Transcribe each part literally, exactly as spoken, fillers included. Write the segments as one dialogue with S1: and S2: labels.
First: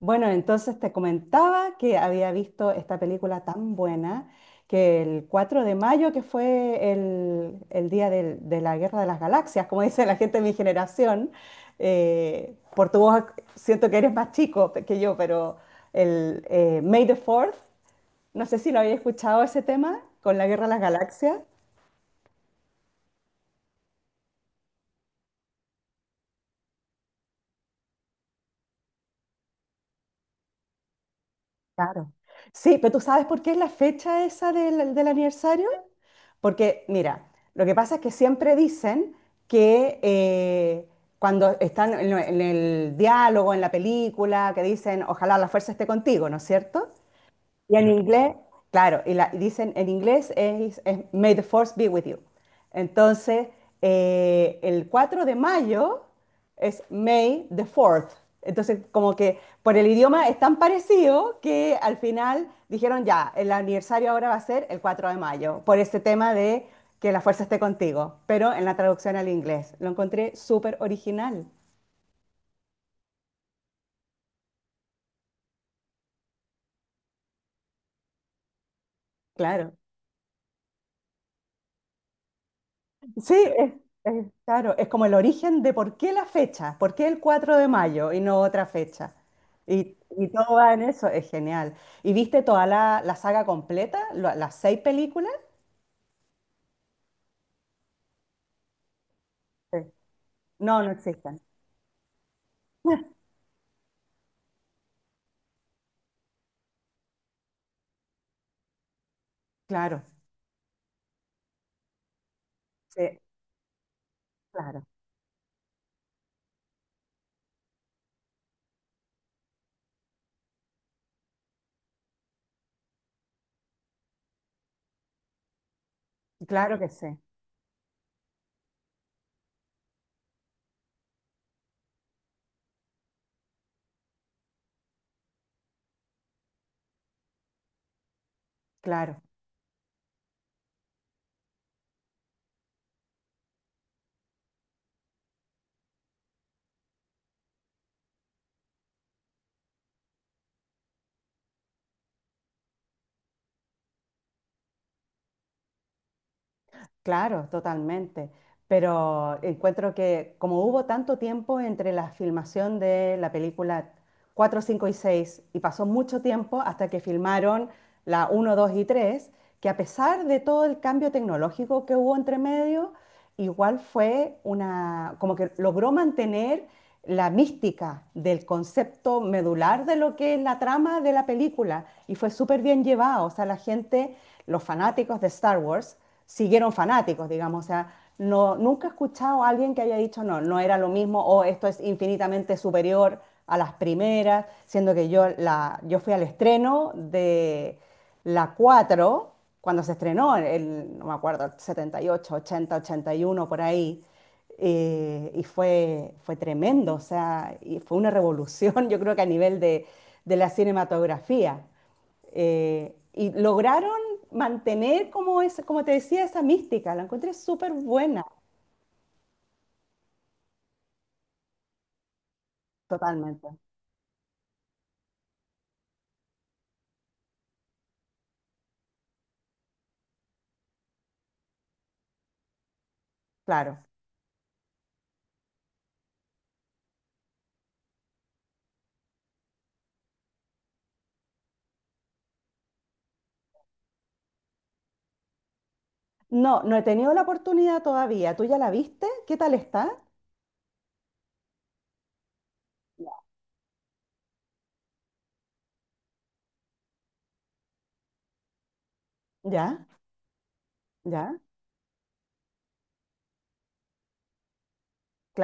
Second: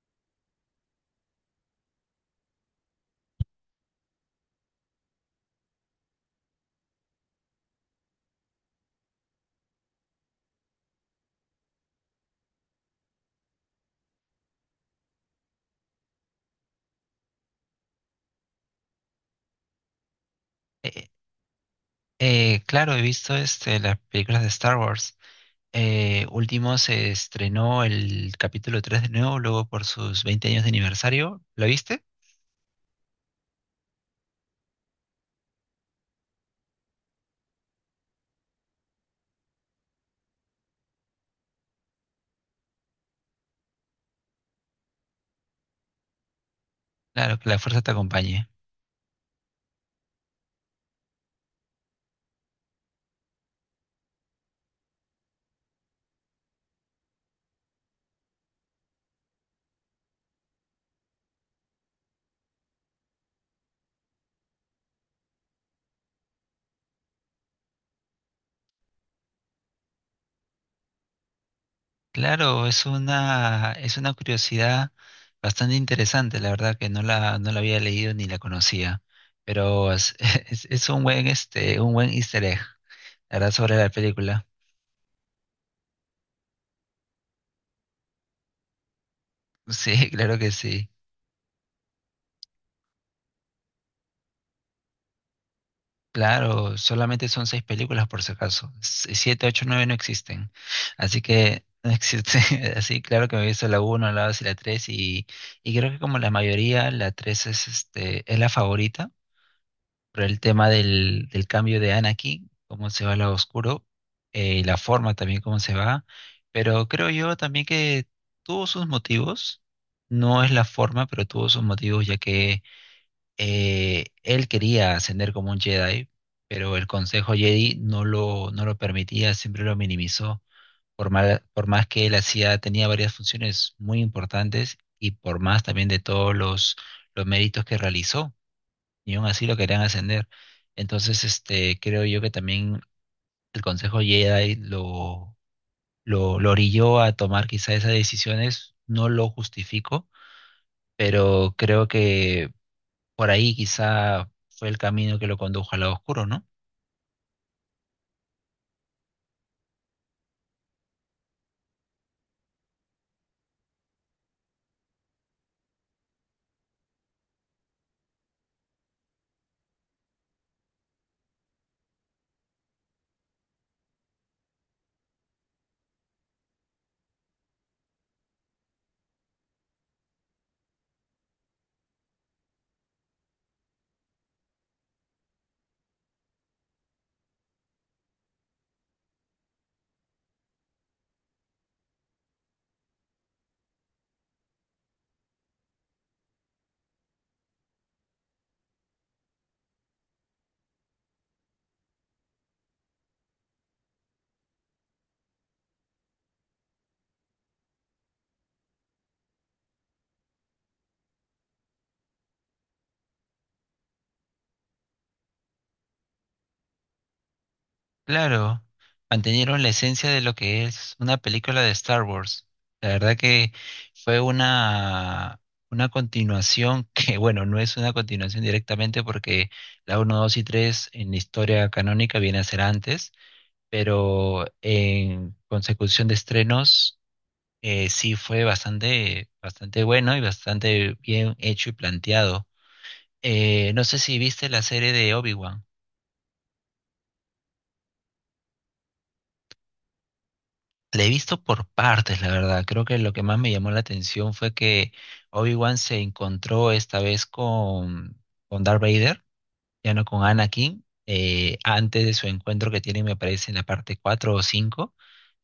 S1: Bueno, entonces te comentaba que había visto esta película tan buena que el cuatro de mayo, que fue el, el día del- de la Guerra de las Galaxias, como dice la gente de mi generación. Eh, por tu voz siento que eres más chico pe- que yo. Pero el eh, May the Fourth, no sé si lo había escuchado ese tema con la Guerra de las
S2: Eh,
S1: Galaxias.
S2: eh, claro, he visto este, las películas de Star Wars. Eh, último se estrenó el capítulo tres de nuevo, luego por sus veinte años de aniversario. ¿Lo viste?
S1: Claro. Sí, pero ¿tú sabes por qué es la fecha esa del, del aniversario? Porque, mira, lo que pasa es que siempre dicen que eh, cuando están en, lo- en el diálogo, en la película, que dicen, ojalá la fuerza esté contigo, ¿no es cierto?
S2: Claro, que la
S1: Y
S2: fuerza
S1: en
S2: te
S1: inglés,
S2: acompañe.
S1: claro, y, la- y dicen en inglés es, es May the Force be with you. Entonces, eh, el cuatro de mayo es May the Fourth. Entonces, como que por el idioma es tan parecido que al final dijeron ya, el aniversario ahora va a ser el cuatro de mayo, por este tema de que la fuerza esté contigo, pero en la traducción al inglés. Lo encontré súper original,
S2: Claro, es una, es una curiosidad bastante interesante, la verdad que no la, no la había leído ni la conocía,
S1: claro.
S2: pero es, es, es un buen, este, un buen easter egg,
S1: Sí,
S2: la verdad,
S1: es,
S2: sobre la
S1: es-
S2: película.
S1: claro, es como el origen de por qué la fecha, por qué el cuatro de mayo y no otra fecha.
S2: Sí,
S1: Y, y
S2: claro que
S1: todo va en
S2: sí.
S1: eso, es genial. ¿Y viste toda la, la saga completa, lo- las seis películas?
S2: Claro, solamente son seis películas por si acaso. S- Siete, ocho,
S1: Sí.
S2: nueve no existen.
S1: No, no
S2: Así
S1: existen.
S2: que no existe. Así, claro que me he visto la uno, la dos y la tres. Y, y creo que como la mayoría, la tres es, este, es la favorita.
S1: Claro,
S2: Por el tema del, del cambio de Anakin, cómo se va
S1: sí,
S2: al lado oscuro, eh, y la
S1: claro,
S2: forma también cómo se va. Pero creo yo también que tuvo sus motivos. No es la forma, pero tuvo sus motivos, ya que eh, él quería ascender como un Jedi, pero
S1: claro
S2: el
S1: que sí,
S2: Consejo Jedi no lo, no lo permitía, siempre lo minimizó. Por mal- por más que él hacía, tenía varias funciones muy importantes y por más también de todos los, los méritos que realizó, y
S1: claro.
S2: aún así lo querían ascender. Entonces, este, creo yo que también el Consejo Jedi lo, lo, lo orilló a tomar quizá esas decisiones. No lo justifico, pero creo que por ahí quizá fue el camino que lo condujo al lado oscuro, ¿no?
S1: Claro, totalmente. Pero encuentro que como hubo tanto tiempo entre la filmación de la película cuatro, cinco y seis y pasó mucho tiempo hasta que filmaron la uno, dos y tres, que a pesar de todo el cambio tecnológico que hubo entre medio, igual fue una, como que logró mantener la mística del concepto medular de lo que es la trama de la película y fue súper bien llevado. O sea, la gente, los fanáticos de Star Wars siguieron fanáticos, digamos. O sea, no, nunca he escuchado a alguien que haya dicho no, no era lo mismo o esto es infinitamente superior a las primeras, siendo que yo, la, yo fui al estreno de la cuatro cuando se estrenó, el, no me acuerdo, setenta y ocho, ochenta, ochenta y uno, por ahí, eh, y fue, fue tremendo, o sea, y fue una revolución, yo creo que a nivel de, de la cinematografía. Eh, y lograron mantener, como, es, como te decía, esa mística. La encontré súper buena.
S2: Claro, mantenieron la esencia de lo que es una película de Star Wars. La verdad que
S1: Totalmente.
S2: fue una, una continuación que, bueno, no es una continuación directamente porque la uno dos y tres en la historia canónica viene a ser antes,
S1: Claro.
S2: pero en consecución de estrenos eh, sí fue bastante, bastante bueno y bastante bien hecho y planteado. Eh, no sé si viste la serie de Obi-Wan.
S1: No, no he tenido la oportunidad todavía. ¿Tú ya la viste? ¿Qué tal está?
S2: La he visto por partes, la verdad. Creo que lo que más me llamó la atención fue que Obi-Wan se encontró esta vez con, con Darth Vader,
S1: Ya,
S2: ya no con Anakin,
S1: ya,
S2: eh, antes de su encuentro que tienen, me parece, en la parte cuatro o cinco,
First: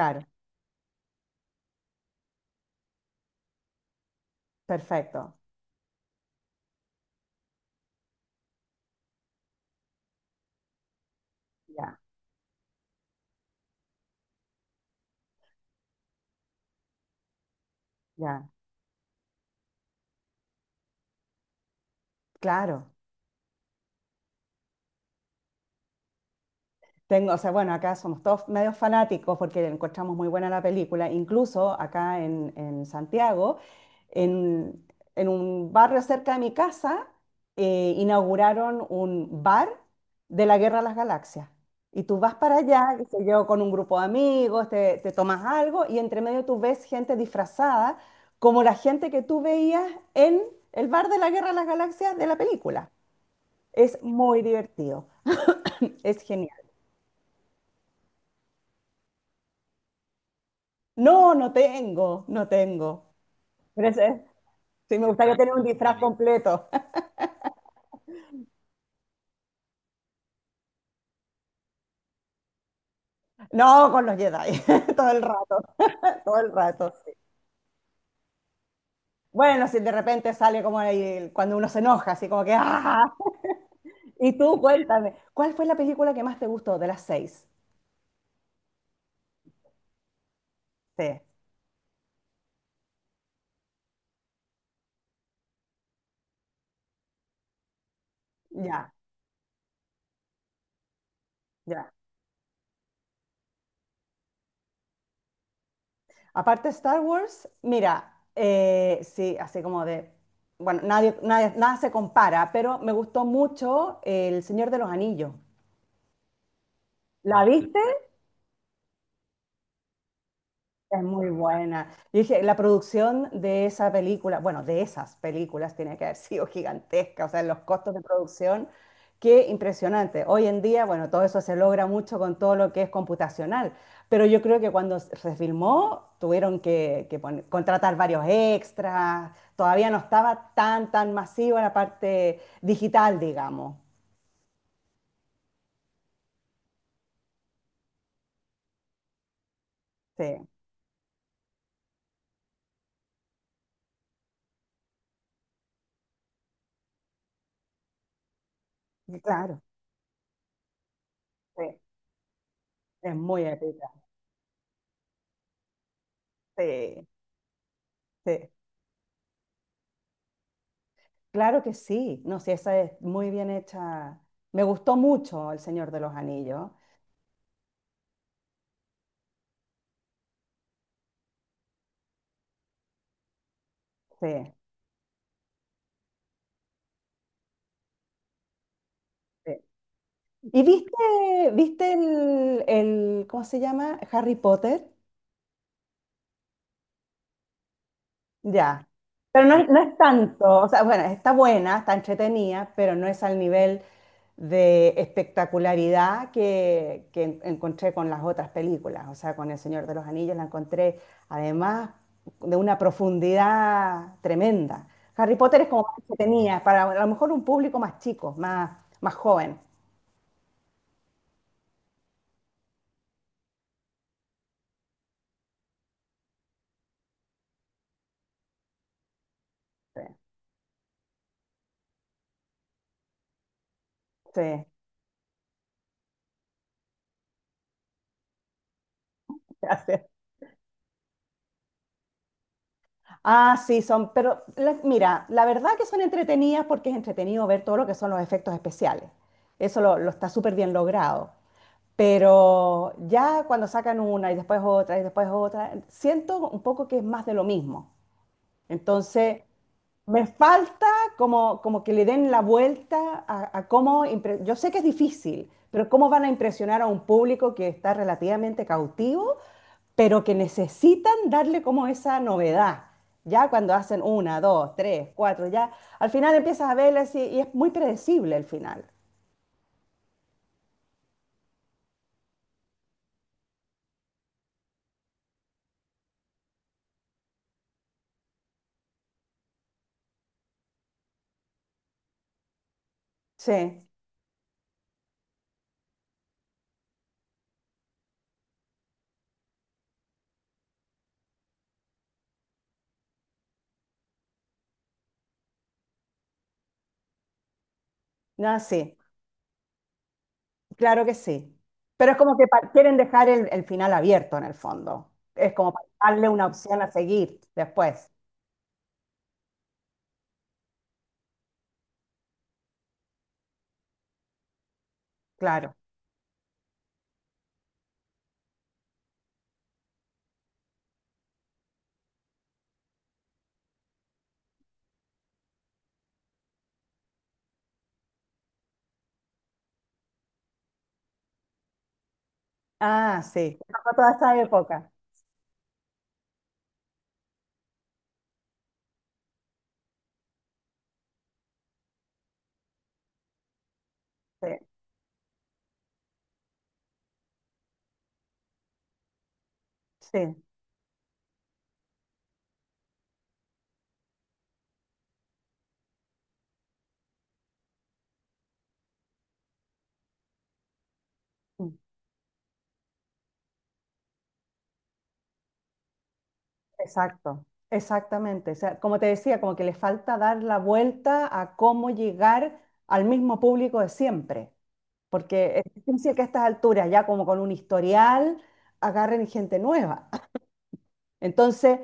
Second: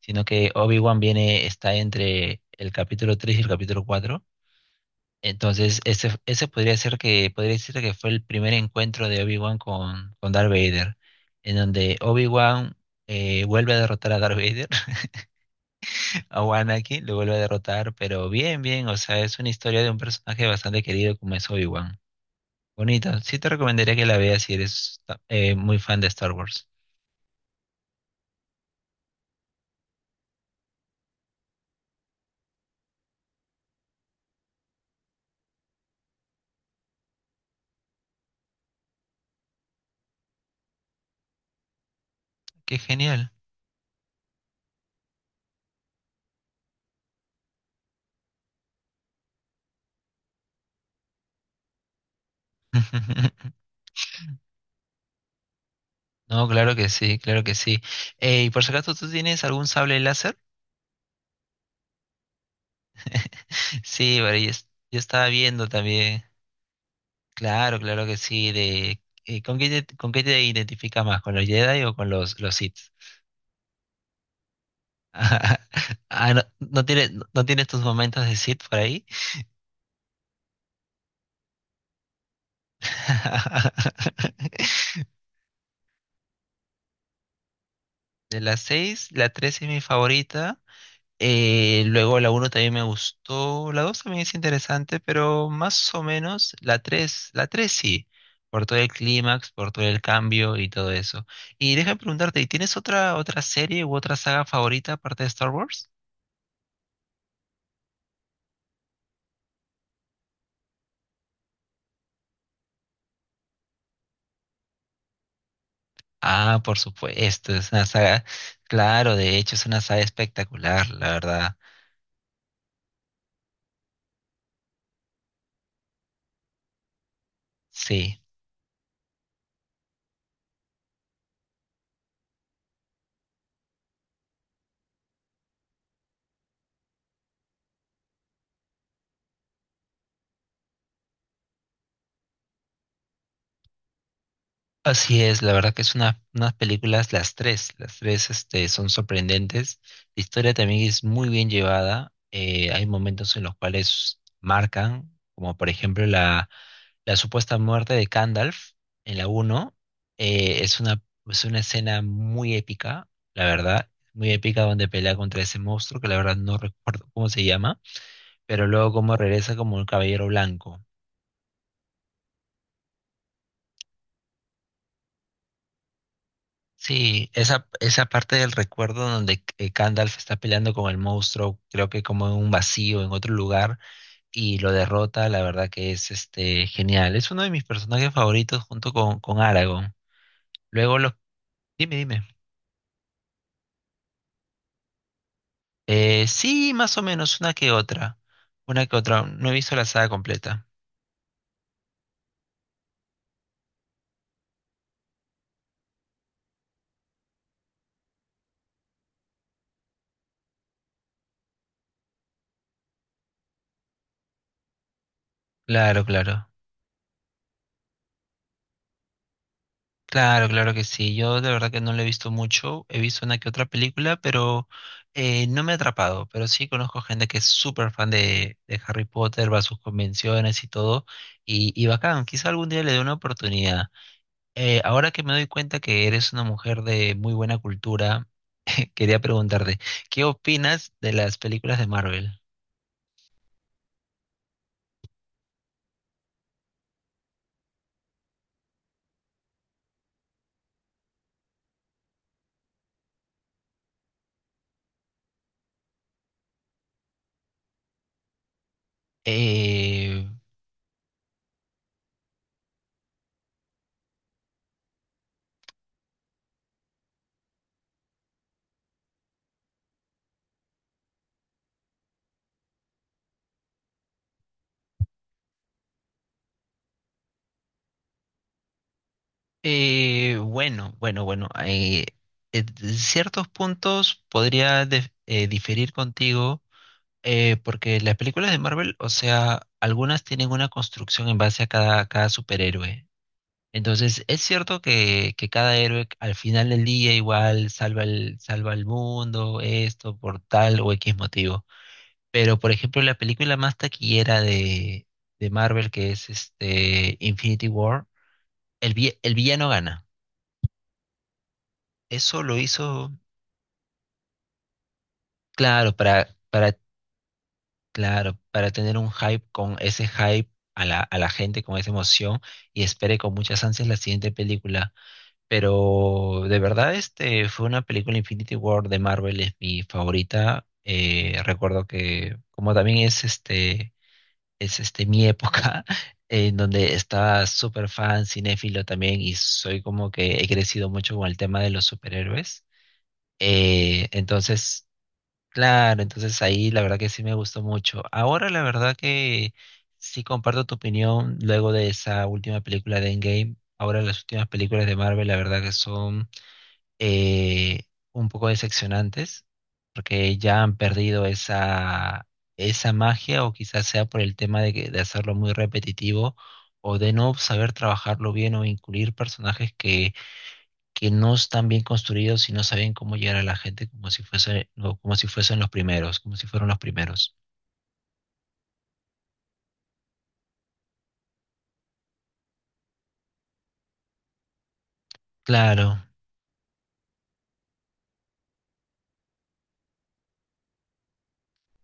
S2: sino que Obi-Wan viene, está entre el capítulo tres y el capítulo cuatro.
S1: Perfecto.
S2: Entonces, ese, ese podría ser que, podría decirte que fue el primer encuentro de Obi-Wan con, con Darth Vader, en donde
S1: Ya,
S2: Obi-Wan eh, vuelve a derrotar a Darth Vader, a Anakin lo vuelve a derrotar, pero
S1: ya.
S2: bien, bien, o sea, es una historia de un personaje bastante querido como es Obi-Wan.
S1: Claro.
S2: Bonito, sí te recomendaría que la veas si eres eh, muy fan de Star Wars.
S1: Tengo, o sea, bueno, acá somos todos medios fanáticos porque encontramos muy buena la película. Incluso acá en, en Santiago, en, en un barrio cerca de mi casa, eh, inauguraron un bar de la Guerra de las Galaxias. Y tú vas para
S2: ¡Qué
S1: allá, qué sé
S2: genial!
S1: yo, con un grupo de amigos, te, te tomas algo y entre medio tú ves gente disfrazada como la gente que tú veías en el bar de la Guerra de las Galaxias de la película. Es muy divertido, es
S2: No,
S1: genial.
S2: claro que sí, claro que sí. Eh, ¿y por si acaso tú tienes algún sable láser?
S1: No, no tengo, no tengo. Pero
S2: Sí,
S1: ese-
S2: pero yo, es-
S1: sí,
S2: yo
S1: me
S2: estaba
S1: gustaría tener un
S2: viendo
S1: disfraz
S2: también.
S1: completo.
S2: Claro, claro que sí. De, eh, ¿con qué te, con qué te identificas más? ¿Con los Jedi o con los, los Sith?
S1: No, con los Jedi, todo el rato,
S2: Ah,
S1: todo
S2: no,
S1: el
S2: no
S1: rato. Sí.
S2: tienes, no tienes tus momentos de Sith por ahí.
S1: Bueno, si de repente sale como ahí, cuando uno se enoja, así como que ¡ah! Ja, ja". Y tú, cuéntame, ¿cuál fue la película que más te gustó de las seis?
S2: De las seis, la tres es mi favorita.
S1: Sí,
S2: Eh, luego la uno también me gustó. La dos también es interesante, pero más o menos la tres, la tres sí. Por todo el
S1: ya,
S2: clímax, por todo el cambio y todo eso. Y
S1: ya.
S2: déjame preguntarte, ¿y tienes otra, otra serie u otra saga favorita aparte de Star Wars?
S1: Aparte de Star Wars, mira, eh, sí, así como de, bueno, nadie, nadie- nada se compara, pero me gustó mucho El Señor de los Anillos.
S2: Ah, por
S1: ¿La
S2: supuesto, es
S1: viste?
S2: una saga, claro, de hecho es una saga espectacular,
S1: Es
S2: la
S1: muy
S2: verdad,
S1: buena. Yo dije, la producción de esa película, bueno, de esas películas tiene que haber sido gigantesca, o sea, los costos de
S2: sí,
S1: producción, qué impresionante. Hoy en día, bueno, todo eso se logra mucho con todo lo que es computacional, pero yo creo que cuando se filmó tuvieron que, que pon- contratar varios extras, todavía no estaba tan, tan masiva la parte digital, digamos.
S2: así es, la verdad que es una, unas películas, las tres, las tres este, son sorprendentes, la
S1: Sí,
S2: historia también es muy bien llevada, eh, hay momentos en los cuales marcan, como por ejemplo la, la supuesta muerte de Gandalf en la
S1: claro,
S2: uno, eh, es una, es una
S1: sí,
S2: escena muy épica,
S1: es muy
S2: la verdad,
S1: épica.
S2: muy épica donde pelea contra ese monstruo que la verdad no
S1: Sí,
S2: recuerdo cómo se llama,
S1: sí.
S2: pero luego como regresa como un caballero blanco.
S1: Claro que sí, no, sí, esa es muy bien hecha. Me gustó mucho El Señor de los Anillos.
S2: Sí, esa, esa parte del recuerdo donde eh, Gandalf está peleando con el monstruo, creo que como en un vacío, en otro lugar,
S1: Sí,
S2: y lo derrota, la verdad que es este genial. Es uno de mis personajes favoritos junto con, con
S1: sí.
S2: Aragorn.
S1: ¿Y viste,
S2: Luego los...
S1: viste
S2: Dime, dime.
S1: el, el, ¿cómo se llama? Harry Potter.
S2: Eh, sí, más o menos, una que otra. Una
S1: Ya.
S2: que otra.
S1: Pero
S2: No he
S1: no, es-
S2: visto
S1: no
S2: la
S1: es
S2: saga
S1: tanto, o
S2: completa.
S1: sea, bueno, está buena, está entretenida, pero no es al nivel de espectacularidad que, que en- encontré con las otras películas. O sea, con El Señor de los Anillos la encontré, además, de una profundidad tremenda. Harry Potter es como más
S2: Claro, claro.
S1: entretenida, para a lo mejor un público más chico, más, más joven.
S2: Claro, claro que sí. Yo de verdad que no lo he visto mucho. He visto una que otra película, pero eh, no me ha atrapado. Pero sí conozco gente que es súper fan de, de Harry Potter, va a sus
S1: Sí,
S2: convenciones y todo. Y, y bacán, quizá algún día le dé una oportunidad.
S1: sí,
S2: Eh, ahora que me doy cuenta que eres una mujer de muy buena cultura, eh, quería preguntarte,
S1: gracias.
S2: ¿qué opinas de las películas de Marvel?
S1: Ah, sí, son, pero la- mira, la verdad que son entretenidas porque es entretenido ver todo lo que son los efectos especiales. Eso lo, lo está súper bien logrado. Pero ya cuando sacan una y después otra y después otra, siento un poco que es más de lo mismo. Entonces,
S2: Eh,
S1: me falta como, como que le den la vuelta a, a cómo, impre- yo sé que es difícil, pero cómo van a impresionar a un público que está relativamente cautivo, pero que necesitan darle como esa novedad. Ya cuando hacen una, dos, tres, cuatro, ya al final empiezas a verlas y, y es muy predecible el final.
S2: Eh, bueno, bueno, bueno. eh, en ciertos puntos podría def- eh, diferir contigo, eh, porque las películas de Marvel, o sea, algunas tienen una construcción en base a cada, cada superhéroe.
S1: Sí,
S2: Entonces, es cierto que, que cada héroe al final del día igual salva el, salva el mundo, esto, por tal o equis motivo. Pero, por ejemplo, la película más taquillera de, de Marvel, que es este Infinity War,
S1: no,
S2: el,
S1: sí,
S2: vi- el villano gana.
S1: claro que sí. Pero es como
S2: Eso
S1: que
S2: lo
S1: pa- quieren
S2: hizo,
S1: dejar el, el final abierto en el fondo. Es como para
S2: claro,
S1: darle
S2: para,
S1: una
S2: para,
S1: opción a seguir después.
S2: claro, para tener un hype con ese hype a la, a la gente, con esa emoción, y espere con muchas ansias la siguiente película.
S1: Claro.
S2: Pero de verdad, este fue una película Infinity War de Marvel, es mi favorita. Eh, recuerdo que, como también es este, es este mi época, en donde estaba súper fan, cinéfilo también, y soy como que he crecido mucho con el tema de los superhéroes.
S1: Ah, sí, tocó
S2: Eh,
S1: toda esa
S2: entonces
S1: época.
S2: Claro, entonces ahí la verdad que sí me gustó mucho. Ahora la verdad que sí comparto tu opinión luego de esa última película de Endgame. Ahora las
S1: Sí,
S2: últimas películas de Marvel la verdad que son eh, un poco decepcionantes
S1: sí,
S2: porque ya han perdido esa, esa magia, o quizás sea por el tema de, que- de hacerlo muy repetitivo, o de no saber trabajarlo bien, o incluir personajes que que no están
S1: mm,
S2: bien construidos y no saben cómo llegar a la gente como si fuese, no, como si fuesen los primeros, como si fueron los primeros.
S1: exacto, exactamente. O sea, como te decía, como que le falta dar la vuelta a cómo llegar al mismo público de siempre, porque es
S2: Claro,
S1: difícil que a estas alturas, ya como con un historial, agarren gente nueva. Entonces,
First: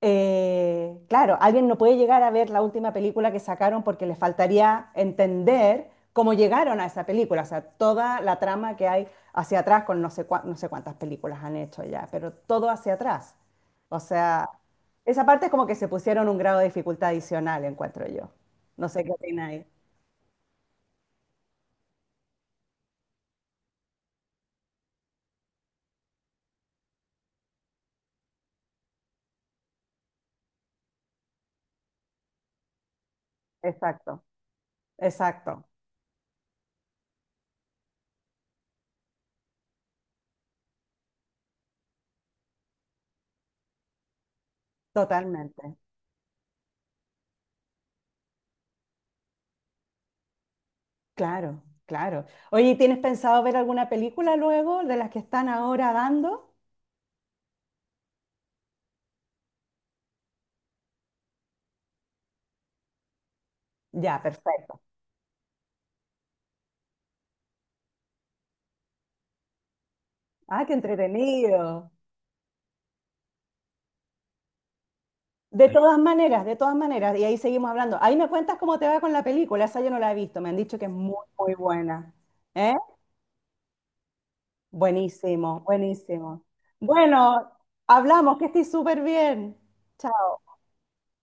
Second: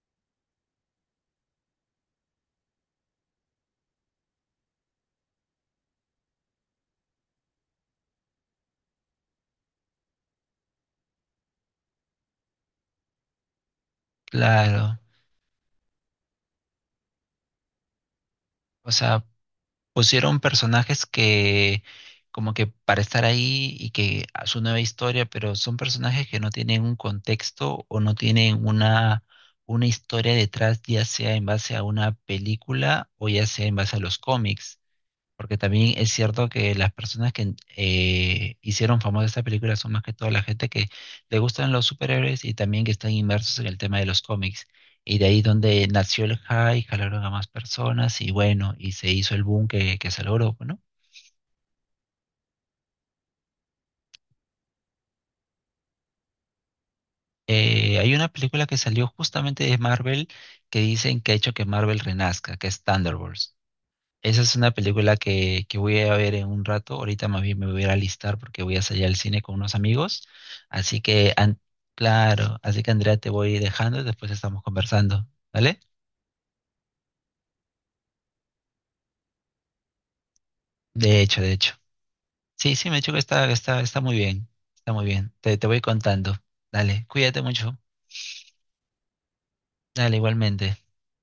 S1: eh, claro, alguien no puede llegar a ver la última película que sacaron porque le faltaría entender cómo llegaron a esa película, o sea, toda la trama que hay hacia atrás con no sé, cua- no sé cuántas películas han hecho ya, pero todo hacia atrás. O sea,
S2: claro.
S1: esa parte es como que se pusieron un grado de dificultad adicional, encuentro yo. No
S2: O
S1: sé qué
S2: sea,
S1: opináis.
S2: pusieron personajes que como que para estar ahí y que a su nueva historia, pero son personajes que no tienen un contexto o no tienen una, una historia detrás, ya sea en base a una película o ya sea en base a los
S1: Exacto,
S2: cómics. Porque
S1: exacto,
S2: también es cierto que las personas que eh, hicieron famosa esta película son más que todo la gente que le gustan los superhéroes y también que están inmersos en el tema de los cómics. Y de ahí
S1: totalmente.
S2: donde nació el hype, jalaron a más personas y bueno, y se hizo el boom que, que se logró, ¿no?
S1: Claro, claro. Oye, ¿tienes pensado ver alguna película luego de las que están ahora dando?
S2: Eh, hay una película que salió justamente de Marvel que dicen que ha hecho que Marvel renazca, que es Thunderbolts.
S1: Ya,
S2: Esa es una
S1: perfecto.
S2: película que, que voy a ver en un rato. Ahorita más bien me voy a ir a alistar porque voy a salir al cine con unos amigos.
S1: Ah, qué
S2: Así que, an-
S1: entretenido.
S2: claro, así que Andrea te voy dejando y después estamos conversando,
S1: De ahí.
S2: ¿vale?
S1: Todas maneras, de todas maneras, y ahí seguimos hablando. Ahí me cuentas cómo te va con la película, esa yo no la he visto, me han dicho que es muy,
S2: De hecho, de
S1: muy
S2: hecho.
S1: buena. ¿Eh?
S2: Sí, sí, me he dicho que está, está, está muy bien. Está muy bien. Te,
S1: Buenísimo,
S2: te voy contando.
S1: buenísimo.
S2: Dale, cuídate
S1: Bueno,
S2: mucho.
S1: hablamos, que estoy súper bien.
S2: Dale,
S1: Chao.
S2: igualmente.